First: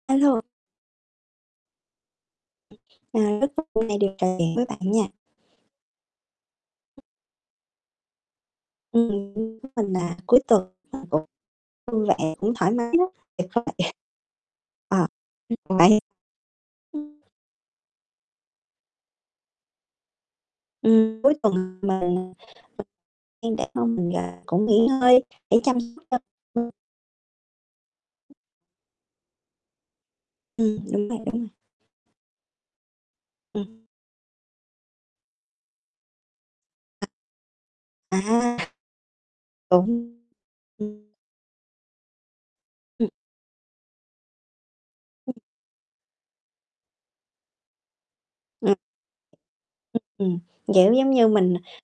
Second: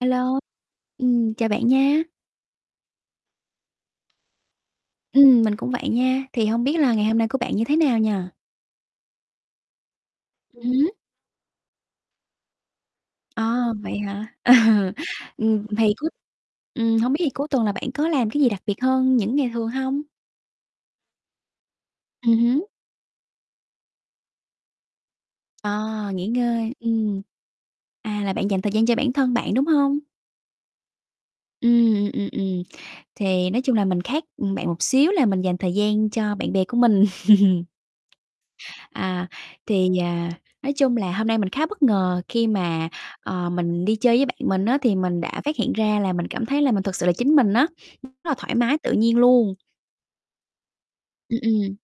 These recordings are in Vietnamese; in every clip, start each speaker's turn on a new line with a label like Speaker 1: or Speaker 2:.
Speaker 1: A
Speaker 2: A
Speaker 1: lô,
Speaker 2: lô.
Speaker 1: ừm, chào bạn nha.
Speaker 2: Ờ, rất vui hôm nay được trò chuyện với bạn nha.
Speaker 1: Ừm, mình cũng vậy nha, thì hông biết là ngày hôm nay của bạn như thế nào nhỉ?
Speaker 2: Ừm, ưm, với mình là cuối
Speaker 1: Ừm
Speaker 2: tuần
Speaker 1: hứm.
Speaker 2: mình cũng vui vẻ cũng thoải mái lắm.
Speaker 1: Ờ, vậy hả? Ừ,
Speaker 2: [unintelligible] Ờ,
Speaker 1: ừm,
Speaker 2: ưm, bạn
Speaker 1: thì cuối ừm, hông biết
Speaker 2: ưm.
Speaker 1: thì cuối tuần là bạn có làm cái gì đặc biệt hơn những ngày thường hông?
Speaker 2: Ừm, cuối tuần mình
Speaker 1: Ừm hứm.
Speaker 2: [unintelligible] cũng nghỉ ngơi để chăm sóc
Speaker 1: À,
Speaker 2: cho bản
Speaker 1: nghỉ
Speaker 2: thân.
Speaker 1: ngơi, ừm. À, là bạn dành thời gian cho bản thân bạn, đúng hông?
Speaker 2: Ừm, đúng rồi, đúng rồi.
Speaker 1: Ưm, ừm, ừm, thì nói chung là
Speaker 2: Ừm.
Speaker 1: mình khác, ừm, bạn một xíu là mình dành thời gian cho bạn bè của mình.
Speaker 2: À. À,
Speaker 1: À, thì,
Speaker 2: đúng,
Speaker 1: à, nói chung là
Speaker 2: ừm
Speaker 1: hôm nay mình khá bất ngờ khi mà,
Speaker 2: Ừm.
Speaker 1: ờ, mình đi chơi với bạn mình á, thì mình
Speaker 2: Ừm.
Speaker 1: đã phát hiện ra là mình cảm thấy là mình thực sự là chính mình á, rất là thoải
Speaker 2: Ừm.
Speaker 1: mái tự nhiên luôn.
Speaker 2: Ừm, kiểu, giống như
Speaker 1: Ừm,
Speaker 2: mình
Speaker 1: ừm.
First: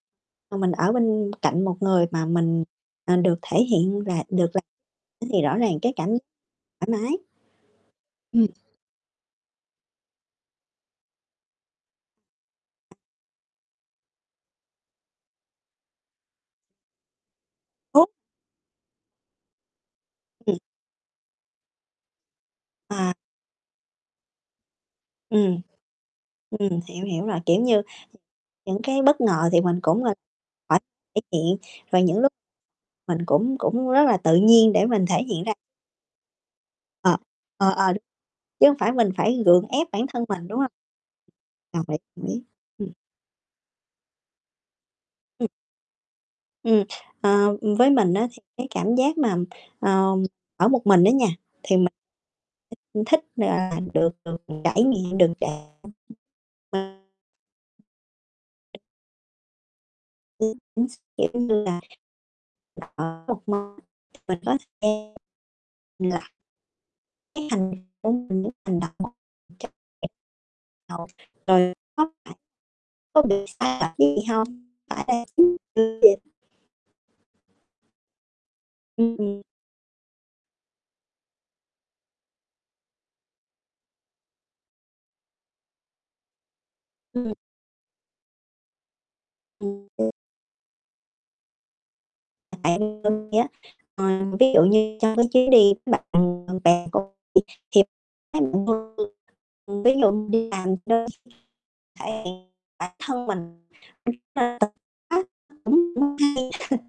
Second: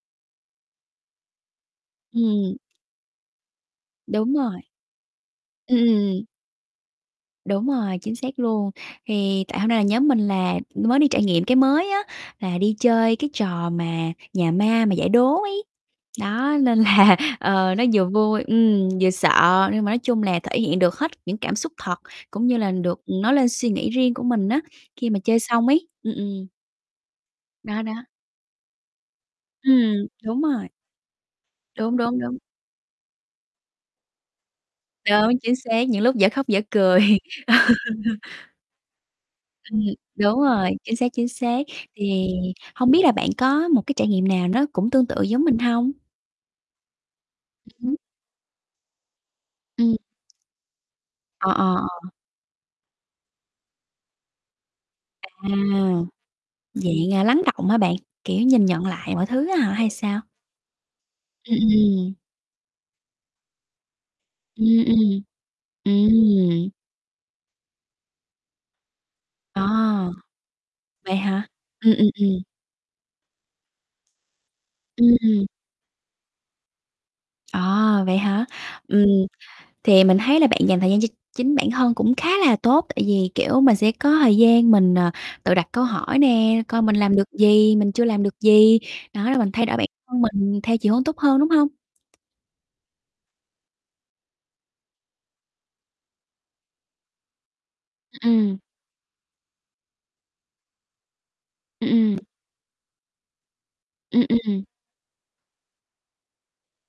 Speaker 2: mà mình ở bên cạnh một người mà
Speaker 1: Ừm.
Speaker 2: mình, à, được thể hiện là
Speaker 1: Đúng
Speaker 2: được
Speaker 1: rồi.
Speaker 2: làm thế thì rõ
Speaker 1: Ừm,
Speaker 2: ràng cái cảm
Speaker 1: ừm.
Speaker 2: thoải mái.
Speaker 1: Đúng rồi, chính xác
Speaker 2: Ừm.
Speaker 1: luôn. Thì tại hôm nay là nhóm mình là mới đi trải nghiệm cái mới á, là đi chơi cái trò mà nhà ma mà giải đố ấy. Đó, nên là, ờ, nó vừa
Speaker 2: [unintelligible]
Speaker 1: vui, ừm, vừa sợ nhưng mà nói chung là
Speaker 2: Ừm.
Speaker 1: thể hiện được hết những cảm xúc thật cũng như là được,
Speaker 2: À.
Speaker 1: ừm, nói lên suy nghĩ riêng của mình á, khi mà chơi
Speaker 2: Ừm.
Speaker 1: xong ấy, ừm, ừm.
Speaker 2: Ừm, hiểu, hiểu rồi, kiểu
Speaker 1: Đó,
Speaker 2: như,
Speaker 1: đó.
Speaker 2: những cái bất ngờ thì mình cũng,
Speaker 1: Ừm,
Speaker 2: ơ,
Speaker 1: đúng rồi.
Speaker 2: phải thể hiện
Speaker 1: Đúng,
Speaker 2: rồi những
Speaker 1: đúng,
Speaker 2: lúc
Speaker 1: đúng.
Speaker 2: mình cũng cũng rất là tự nhiên để mình thể
Speaker 1: Đúng,
Speaker 2: hiện ra.
Speaker 1: chính xác, những lúc dở khóc dở cười,
Speaker 2: Ờ, ờ, ờ, đ
Speaker 1: ừ.
Speaker 2: chứ hông phải mình phải gượng
Speaker 1: Ừm,
Speaker 2: ép bản thân
Speaker 1: đúng
Speaker 2: mình, đúng hông?
Speaker 1: rồi, chính xác, chính xác.
Speaker 2: Đồng ý, đồng
Speaker 1: Thì
Speaker 2: ý, ừm.
Speaker 1: hông biết là bạn có một cái trải nghiệm nào nó cũng tương tự giống
Speaker 2: Ừm.
Speaker 1: mình hông?
Speaker 2: Ừm, ờ,
Speaker 1: Ừm
Speaker 2: ưm, với
Speaker 1: hứm.
Speaker 2: mình á thì cái cảm giác mà,
Speaker 1: Ừm.
Speaker 2: ơ, ở một mình á nha
Speaker 1: Ờ, ờ,
Speaker 2: thì mình,
Speaker 1: ờ.
Speaker 2: ưm, thích, gọi là, được được trải nghiệm, đừng tr
Speaker 1: À,
Speaker 2: mà
Speaker 1: dạng, à, lắng đọng hả bạn, kiểu, nhìn nhận lại mọi thứ á hả hay sao?
Speaker 2: Ừm, chính x kiểu như
Speaker 1: Ừm,
Speaker 2: là,
Speaker 1: ừm.
Speaker 2: đặt, ờ, 1 món mình có thời
Speaker 1: Ừm, ừm,
Speaker 2: gian lặt
Speaker 1: ừm.
Speaker 2: Cái hành công mình những hành động.
Speaker 1: À, vậy hả? Ừm, ừm,
Speaker 2: [unintelligible]
Speaker 1: ừm.
Speaker 2: Có bị sai lệch cái gì hông? Thỏa đáng
Speaker 1: Ừm.
Speaker 2: về
Speaker 1: À, vậy hả? Ừm,
Speaker 2: Ưm, ừm.
Speaker 1: thì mình thấy là bạn dành thời gian cho chính bản thân cũng khá là tốt tại vì, kiểu, mình sẽ có thời gian mình, à, tự đặt câu hỏi nè, coi mình làm được
Speaker 2: Ừm.
Speaker 1: gì, mình chưa làm được gì, đó rồi mình thay đổi bản
Speaker 2: [unintelligible]
Speaker 1: thân mình theo chiều hướng tốt hơn, đúng hông?
Speaker 2: [unintelligible] Ờ, ví dụ như trong cái chuyến đi bạn bè của bị thì [unintelligible]
Speaker 1: Ừm, ừm.
Speaker 2: ừm, ví dụ như làm đơn
Speaker 1: Ừm, ừm.
Speaker 2: thể hiện bản thân mình
Speaker 1: Ừm, ừm.
Speaker 2: [unintelligible] cũng không hay.